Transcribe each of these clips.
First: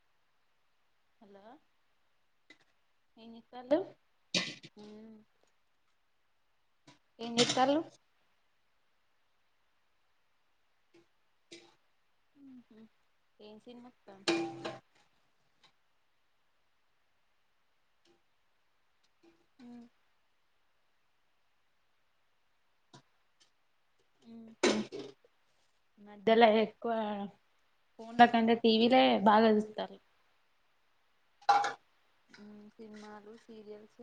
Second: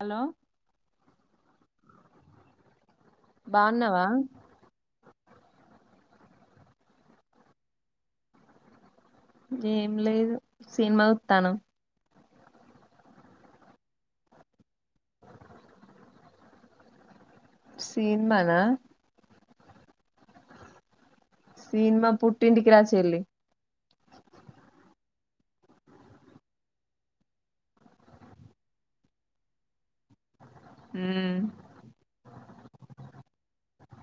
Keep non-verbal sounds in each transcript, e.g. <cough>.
Hello hello ఏం జేత్తాల్లు బాగున్నావా ఏం జేత్తాల్లు ఏం లేదు సినిమా జూత్తానాం ఊహూ ఏం సినిమక్క సీన్మా నా ఊ సీన్మా పుట్టింటికి రా చెల్లి ఊహూ మధ్యలో ఎక్కువ ఫోన్లో కంటే టీ వీ లే బాగా చూస్తారు ఉమ్, ఉమ్ సినిమాలు సీరియల్స్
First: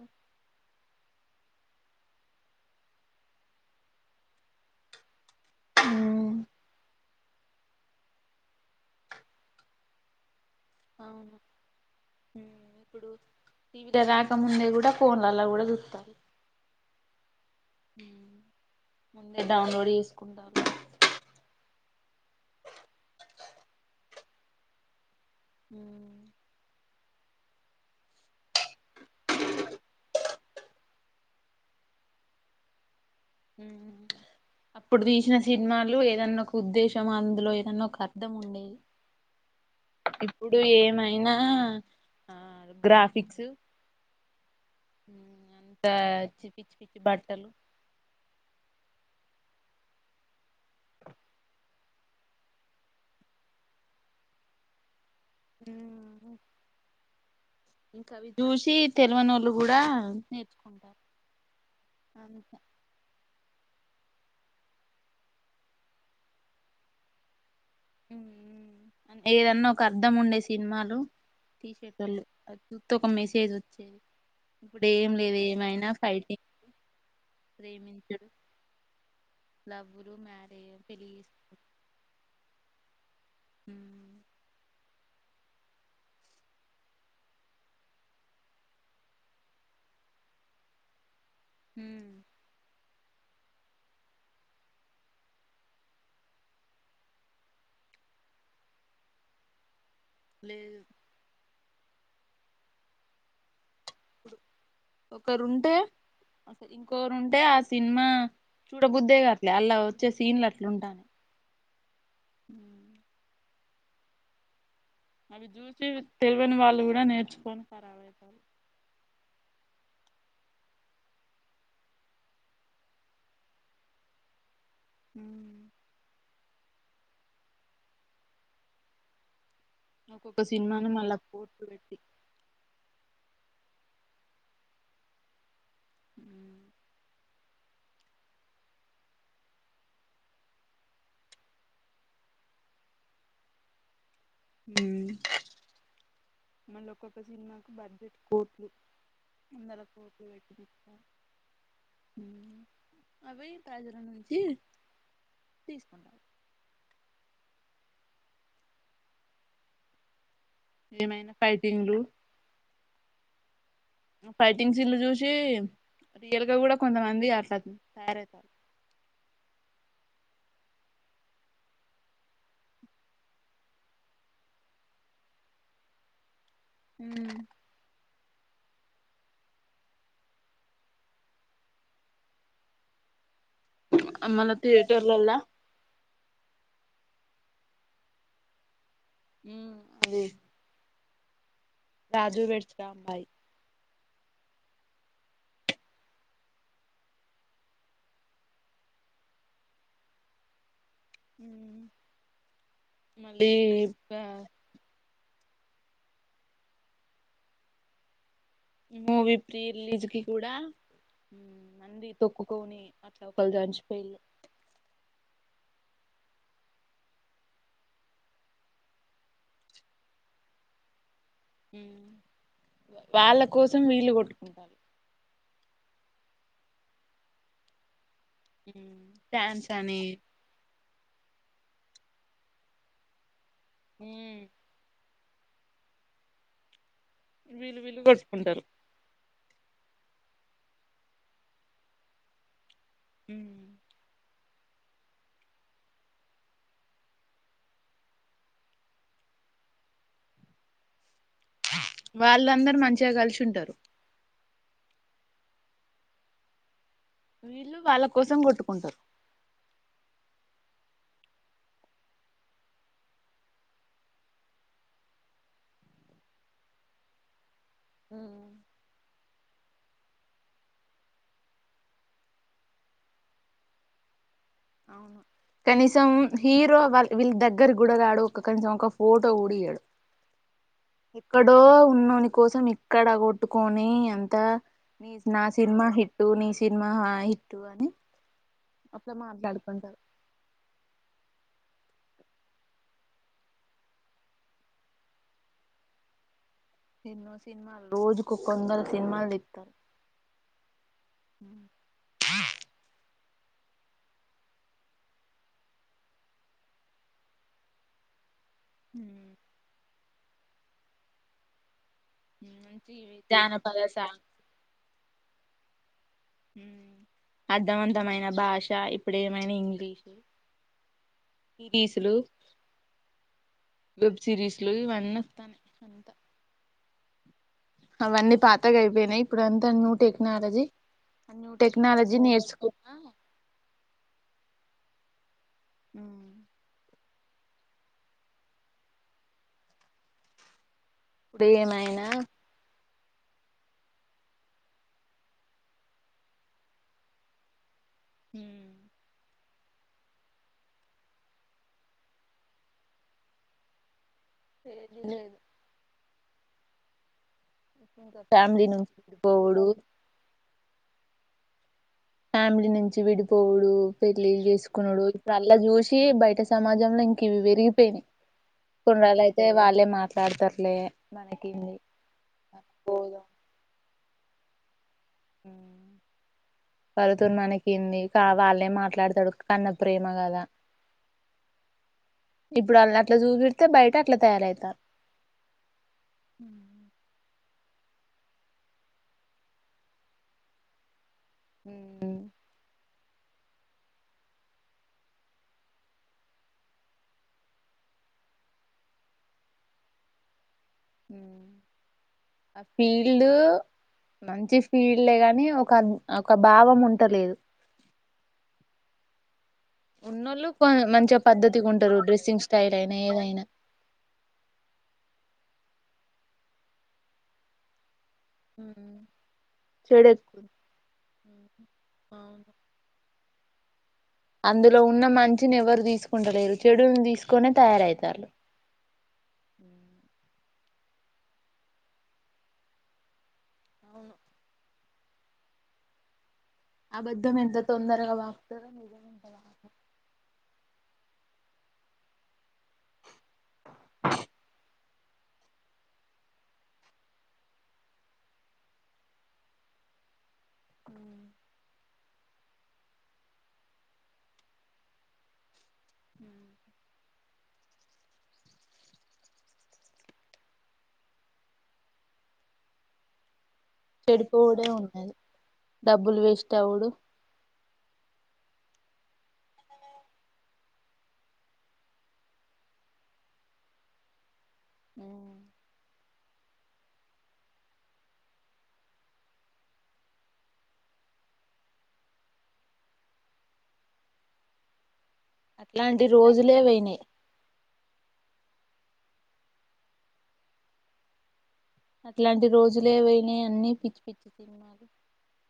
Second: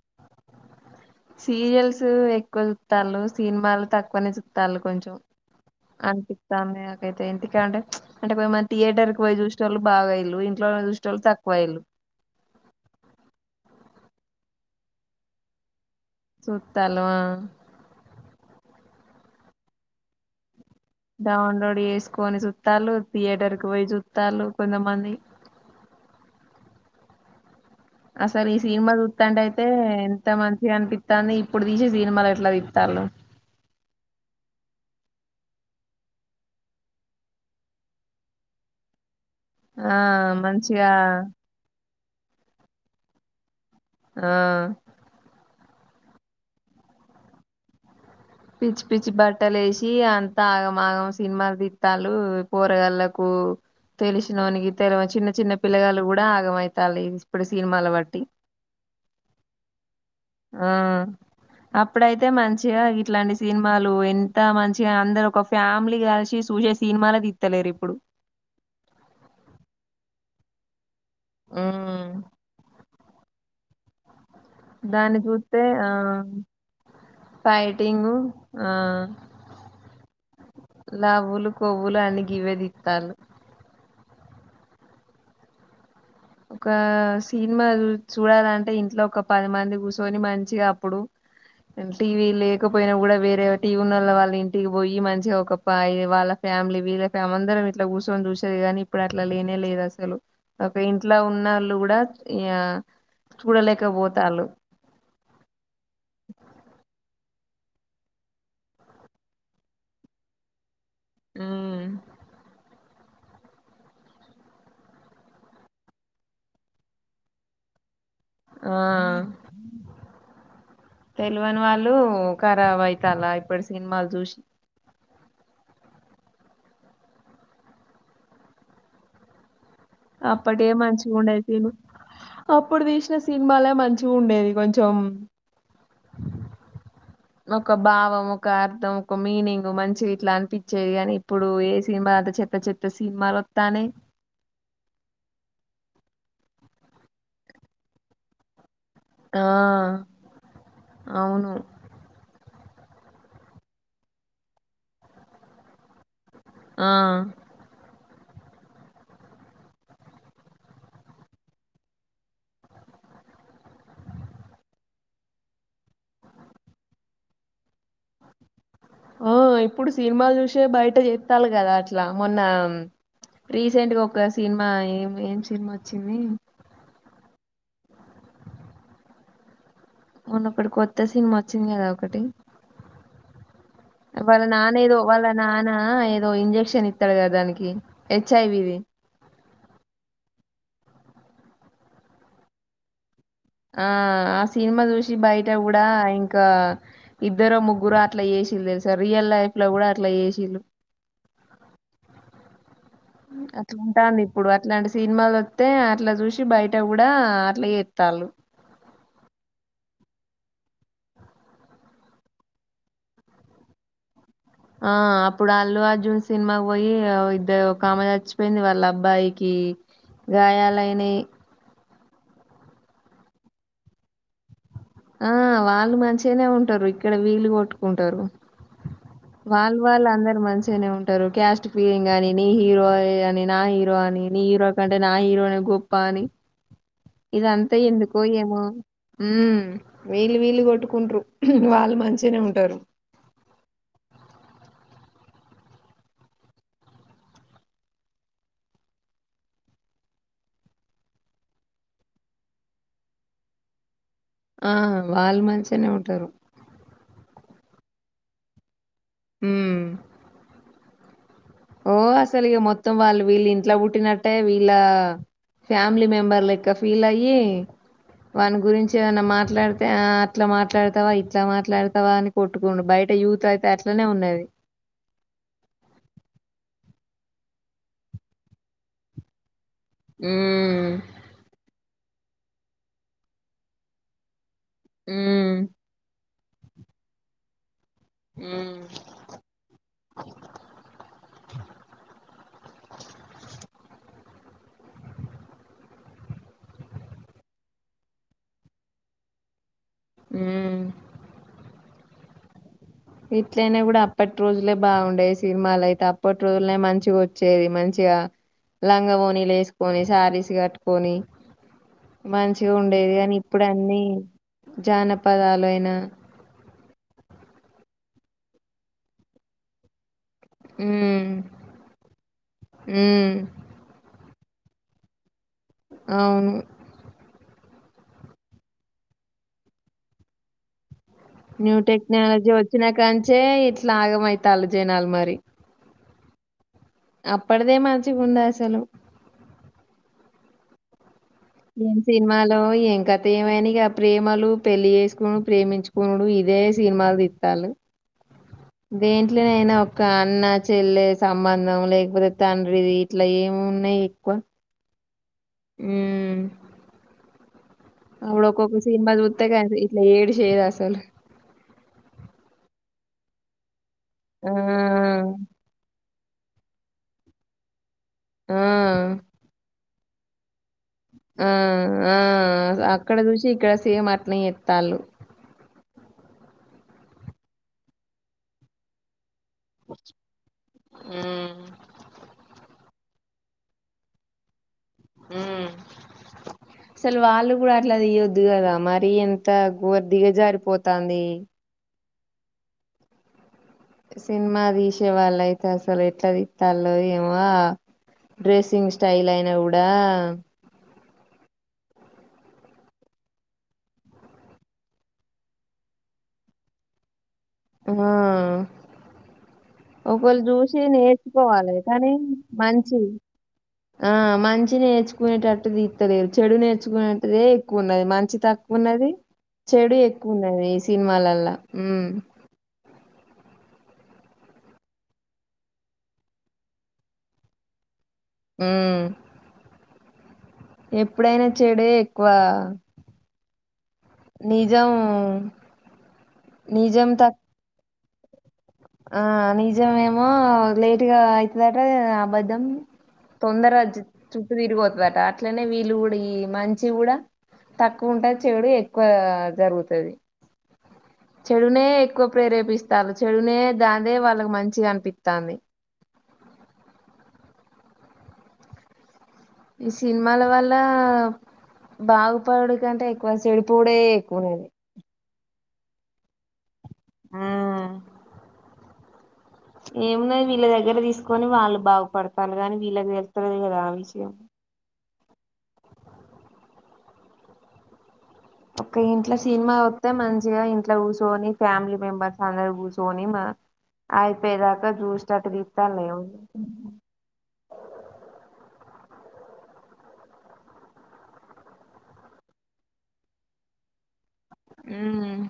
సీరియల్స్ ఎక్కువ చుతాలుు సినిమాలు తక్కువనే చుతాలు కొంచెం అన్పిత్తాంది <inaudible> ఇగ ఇంటికాడుంటే అంటే <unintelligible> మంది థియేటర్ క పోయి చూసేటోళ్ళు బాగా అయ్యిర్రు ఇంట్లో నా చూసేటోళ్ళు అవును తక్కువ అయ్యింది టి వి ధ రాకముందే కూడా ఫోన్లాళ్ళ కూడా చూతారు చూత్తను ముందే డౌన్లోడ్ చేసుకుంటారు డౌన్లోడ్ చేసుకొని చుత్తళ్ళు థియేటర్ కి పోయి చుత్తాలు కొంతమంది మ్మ్ అసలు ఈ సినిమా సుత్తంటే అయితే ఎంత మంచిగా అనిపిత్తంది ఇప్పుడు తీసి సినిమాలు ఎట్లా తితారు అప్పుడు తీసిన సినిమాలు ఏదన్నా ఒక ఉద్దేశం అందులో ఏదన్న ఒక అర్థం ఉండేది ఆ ఇప్పుడు మంచిగా ఏమైనా ఆ గ్రాఫిక్స్ ఆ అంతచ్చి పిచ్చి పిచ్చి బట్టలు పిచ్చి పిచ్చి బట్టలు వేసి అంత ఆగం ఆగం సినిమా దిట్టాలు కూరగాళ్లకు తెలిసినవనికి తెల చిన్న చిన్న పిల్లగాలు కూడా ఆగమయితాల ఇంకా అవి చూసి తెలివన వాళ్ళు కూడా ఆ నేర్చుకుంటారు అప్పుడైతే అంత మంచిగా ఇట్లాంటి సినిమాలు ఎంత మంచిగా అందరు ఒక ఫ్యామిలీ కలిసి చూసే సినిమాలు ఏదన్నా ఒక అర్ధం ఉండేసి సినిమాలు ఉమ్ షర్టలు త క మీసేది వచ్చేది ఇప్పుడు ఏం దాన్ని లేవు ఏమైనా ఫైటింగ్ ఫైటింగ్ ప్రేమించుడు ఆ లవ్వులు మ్యారేజ్ పెళ్లి లావులు చేసుకో కొవ్వులు అన్న గ ఇవేది తారు ఒక సినిమా చూడాలంటే ఇంట్లో ఒక పది మంది కూర్చొని మంచిగా అప్పుడు టీవీ లేకపోయినా కూడా వేరే టీ ఉన్ళ్ళ వాళ్ళ ఇంటికి పోయి మంచిగా ఒకప్ప అ వాళ్ళ ఫ్యామిలీ వీళ్ళ ఫ్యా అందరం ఇట్లా కూర్చొని చూసేది కాగానీ ఇప్పుడు అట్లా లేనే లేదు అస చక లేదు ఉు కూడా చూడలే ఒకరుంటే అస ఇంకో ఉంటే ఆ సినిమా చూడబుద్ద్దేగా అట్లే అలా వచ్చే సీన్లు అట్లు ఉంటాను ఉమ్ హ అవి చూసి తెలియని వాళ్ళు కూడా నేర్చుకొని ఫర్వవుతారు ఆ తెలివని వాళ్ళు ఖరాబ్ అయితలాా ఇప్పుడు సినిమాలు చూసి హ ఒక్కొక్క అప్పటిే సినిమాను మంచిగా మళ్ళా ఉండయి కోట్లు తను పెట్టి అప్పుడు తీేసిన సినిమాలే మంచి ఉండేది కొంచెం ఒక భావం ఒక అర్థం ఒక మీనింగ్ మంచి ఇట్లా అనిపించేది కాని ఇప్పుడు ఏ సినిమా అంత చెత్త చెత్త సినిమాలు వస్తానే మళ్ళీ ఒక్కొక్క సినిమాకు బడ్జెట్ కోట్లు ఆ అల పో పో వయిటి అవును అవ ప్రజల నుంచి తీసుకుంటయి ఆ ఏమైనా ఫైటింగ్లు ఫైటింగ్ సీన్లు చూసి రియల్గా కూడా కొంతమంది ఆట్లాంది తయారవుతారు ఓ ఇప్పుడు సినిమాలు చూసే బయట చెత్తలు కదా అట్లా మొన్న రీసెంట్గా ఒక సినిమా ఏం ఏం సినిమా వచ్చింది మొన్న ఒక్కటి కొత్త సినిమా వచ్చింది కదా ఒకటి వాళ్ళ మళ్ళ నాన్న ఏదో వాళ్ళ థియేటర్లలా నానా ఇ దో ఇంజక్షన్ ఇత్తడు కదా దానికి హెచ్ ఐ వి ది మ్మ్ అదే రాజు వెడ్స్ రాంబాయి ఆ ఆ సినిమా చూసి బయట కూడా ఇంకా ఇద్దరు ముగ్గురో అట్ల చేసిళు తెలుసా రియల్ లైఫ్ లో కూడా అట్లా చేసిళు మ్మ్ అట్లా ఉంటాంది ఇప్పుడు అట్లాంటి సీన్ సినిమాలు వత్తే అట్లా చూసి బయట కూడా అట్లా చేత్తాళ్ళు మూవీ ప్రీ రిలీజ్ కి కూడా <unintelligible> మంది తొక్కుకొని అట్లా ఒకళు చచ్చిపోయిళు ఆ అప్పుడు అల్లు అర్జున్ సినిమాకి పోయి ఇద్దరు ఒకామె చచ్చిపోయింది వాళ్ళ అబ్బాయికి గాయాలయినై ఉమ్ వాళ్ళ కోసం వీళ్ళు కొట్టుకుంటారు ఆ వాళ్ళు మంచిగానే ఉంటారు ఇక్కడ వీళ్ళు కొట్టుకుంటారు డాన్స్ వాళ్ళ అని వాళ్ళు అందరూ మంచిగానే ఉన్ టరు క్యాస్ట్ ఫీలింగ్ అని నీ హీరో అది ఇది అని నా హీరో అని నీ హీరో కంటే నా హీరో నే గొప్ప అని ఇదంతా వీళ్ళు వీళ్ళు ఎందుకో ఏమో కొట్టుకుంటారు ఉమ్ వీళ్ళు వీళ్లు కొట్టుకుంట్రు వాళ్ళు మంచిగానే ఉంటారు ఉమ్ వాళ్ళందరూ మంచిగా కలిసి ఉంటారు ఆ వాళ్ళు మంచిగానే ఉంటారు వీళ్ళు వాళ్ళ కోసం కొట్టుకుంటారు హుమ్మ్ ఓ అసలు ఇక మొత్తం వాళ్ళు వీళ్ళింట్ల పుట్టినట్టే వీళ్ళ ఫ్యామిలీ మెంబర్లు లెక్క ఫీల్ అయ్యి వాని గురించి ఏమన్నా మాట్లాడితే ఆ అట్లా మాట్లాడతావా ఇట్లా మాట్లాడతావా అని కొట్టుకొనుడు బయట యూత్ అయితే అట్లనే ఉన్నది అవును కనీసం హీరో వా వీళ్ళ దగ్గర గుడరాడు ఒక కనీసం ఒక ఫోటో గూడ ఇయ్యడు ఉమ్ ఎక్కడో ఉన్నోని కోసం ఇక్కడ కొట్టుకోని అంత నీస్ నా ఉమ్ సినిమా హి టూ నీ సినిమా హా హిట్టు అని ఉమ్ పంటారు ఎన్నో సినిమాలు రోజుకు కొందరు సినిమాలు దీత్తారు ఊ ఇట్లయినా కూడా అప్పటి రోజులే బాగుండేది సినిమాలయితే అప్పటి రోజులనే మంచిగొచ్చేది మంచిగా లంగా ఓని లేస్కొనే సారీస్ కట్టుకొని. మంచిగా మంచి ఉండేది అనీ ఇప్పుడే జానపద అన్ని సాంగ్ జానపదాలు అయినాయి హు. హు అర్ధవంతమైన భాష ఇప్పుడు ఏమైనా హిందీ ఉమ్ ఇ పీసులు ఉమ్ లు సిరీస్ లో ఇవన్నీ వొత్తనై అవును అవన్నీ పాతగ అయిపోయినాయి. ఇప్పుడు అంతా న్యూ టెక్నాలజీ న్యూ టెక్నాలజీ వచ్చినాకంచే ఇట్లాగమ్ అయితాలు జనాలు మరి. ఉ అప్పడదే మంచి గుండె అసలు. ఇప్పుడు ఏం ఏమైనా సినిమాలో ఏం గతే ఏమైన ఇక ప్రేమలు పెళ్ళి చేసుకును. ప్రేమించుకునుడు.. ఇదే సినిమాలు తీతారు. దేన్ ఇట్లనైనా ఒక అన్న చెల్లె సంబంధం లేకపోతే తండ్రిది ఇట్లా ఏమి ఉన్నాయి. <unintelligible> ఏం లేదు ఊమ్ ఇంకా అల ఒక ఫ్యామిలీ ఒక నుంచి సిన్మా సుత్తే విడిపోవుడు కానీ ఇట్లా ఏడ్చేసిది అసల్ అసల్ ఫ్యామిలీ నుంచి విడిపోవుడు. పెళ్లిళ్లు ఆ చేసుకునుడు ఇప్పుడు అల్లా చూసి బయట్. అంటే సమాజంలో ఇంక ఇవి విరిగిపోనయి ఆ కొన్ని రోజుల అయితే వాళ్ళే మాట్లా. తగుతర్లే ఆ ఆ అక్కడ పోదాం చూసి ఇక్కడ చూస్ సేమ్ అట్నే చెత్తాన్లు. ఉ వాళ్లతో మనకెంది కా వాళ్ళే మాట్లాడతడు. అన్న ప్రేమగాదా ఇప్ప్. ఉమ్ ఇప్పుడు వాళ్ని అట్లా చూపిడితే బయట అట్ల తయారయితారు. ఊ అసల్ వాళ్లు. ప్పు అట్లా దియొద్దు కదా మరి ఎంత గోర్దిిగ దిగ జారిపోతుంది. ఉ సినిమా తీసే వాళ్ళ అయితే అసలు ఎట్లా తీస్తాలో ఏమో డ్రెస్సింగ్ స్టైల్ అయినా కూడా. ఆ ఫీల్డ్ మంచి ఫీల్డ్డె కాని ఒక ఒక భావం ఉంటలేదు. ఆ ఒకళు ఉన్నోళ్ళు కొ చూసి మంచిగా పద్ధతిగా నేర్చుకోవాలి ఉంటారు కానీ డ్రెస్సింగ్ స్టైల్ అయినా మంచి ఏదైనా ఆ మంచి నేర్చుకునేటట్టు. దితలేరు చెడు నేర్చుకునేటిదే ఎక్కువ ఉన్నది మంచి. మంచి తక్కువున్నది చెడు ఎక్కువ ఉన్నది ఈ సినిమాల అలా. అవును. అందులో ఉన్న మంచిని ఎవరు తీసుకుంటలేరు చెడుని తీసుకొనే తయారయితాండు. హ్మ్ ఎప్పుడైనా చెడే ఎక్కువ. అవును నిజ్ జము అబద్ధం ఎంత తొందరగా అ ఆ నిజమేమో ఆ లేట్గా అయిద్దట అబద్ధం తొందర జి చుట్టు తిరుగొతదట అట్లనే వీళ్ళు కూడా ఈ మంచి కూడా తక్కువ ఉంటది చెడు ఎక్కువ జరుగుతది చెడునే ఎక్కువ ప్రేరేపిస్తారు చెడునే దాందే వాళ్ళకి మంచిగా అనిపిత్తాంది అ ఈ సినిమాల వల్ల బాగుపడుడు కంటే ఎక్కువ చెడు ప్పుడే ఎక్కువైంది చెడిపోవుడే ఉన్నది డబ్బులు వేస్ట్ అవుడు ఆ ఏమున్నది వీళ్ళ దగ్గర తీసుకొని వాళ్ళు బాగుపడతాన్రూ కానీ వీళ్ళకి తెలుత్తలేదు కదా ఆ విషయం ఒక ఇంట్లో సినిమా వత్తే మంచిగా ఇంట్లో కూర్చొని ఫ్యామిలీ మెంబర్స్ అందరు కూర్చొని మా అయిపోయేదాకా చూస్ స్టట్ అట్లాంటి దిత్తాన్ను రోజులే పోయినాయి <unintelligible> అట్లాంటి రోజులే పోయినాయి అన్ని పిచ్చి పిచ్చి <inaudible> ఉమ్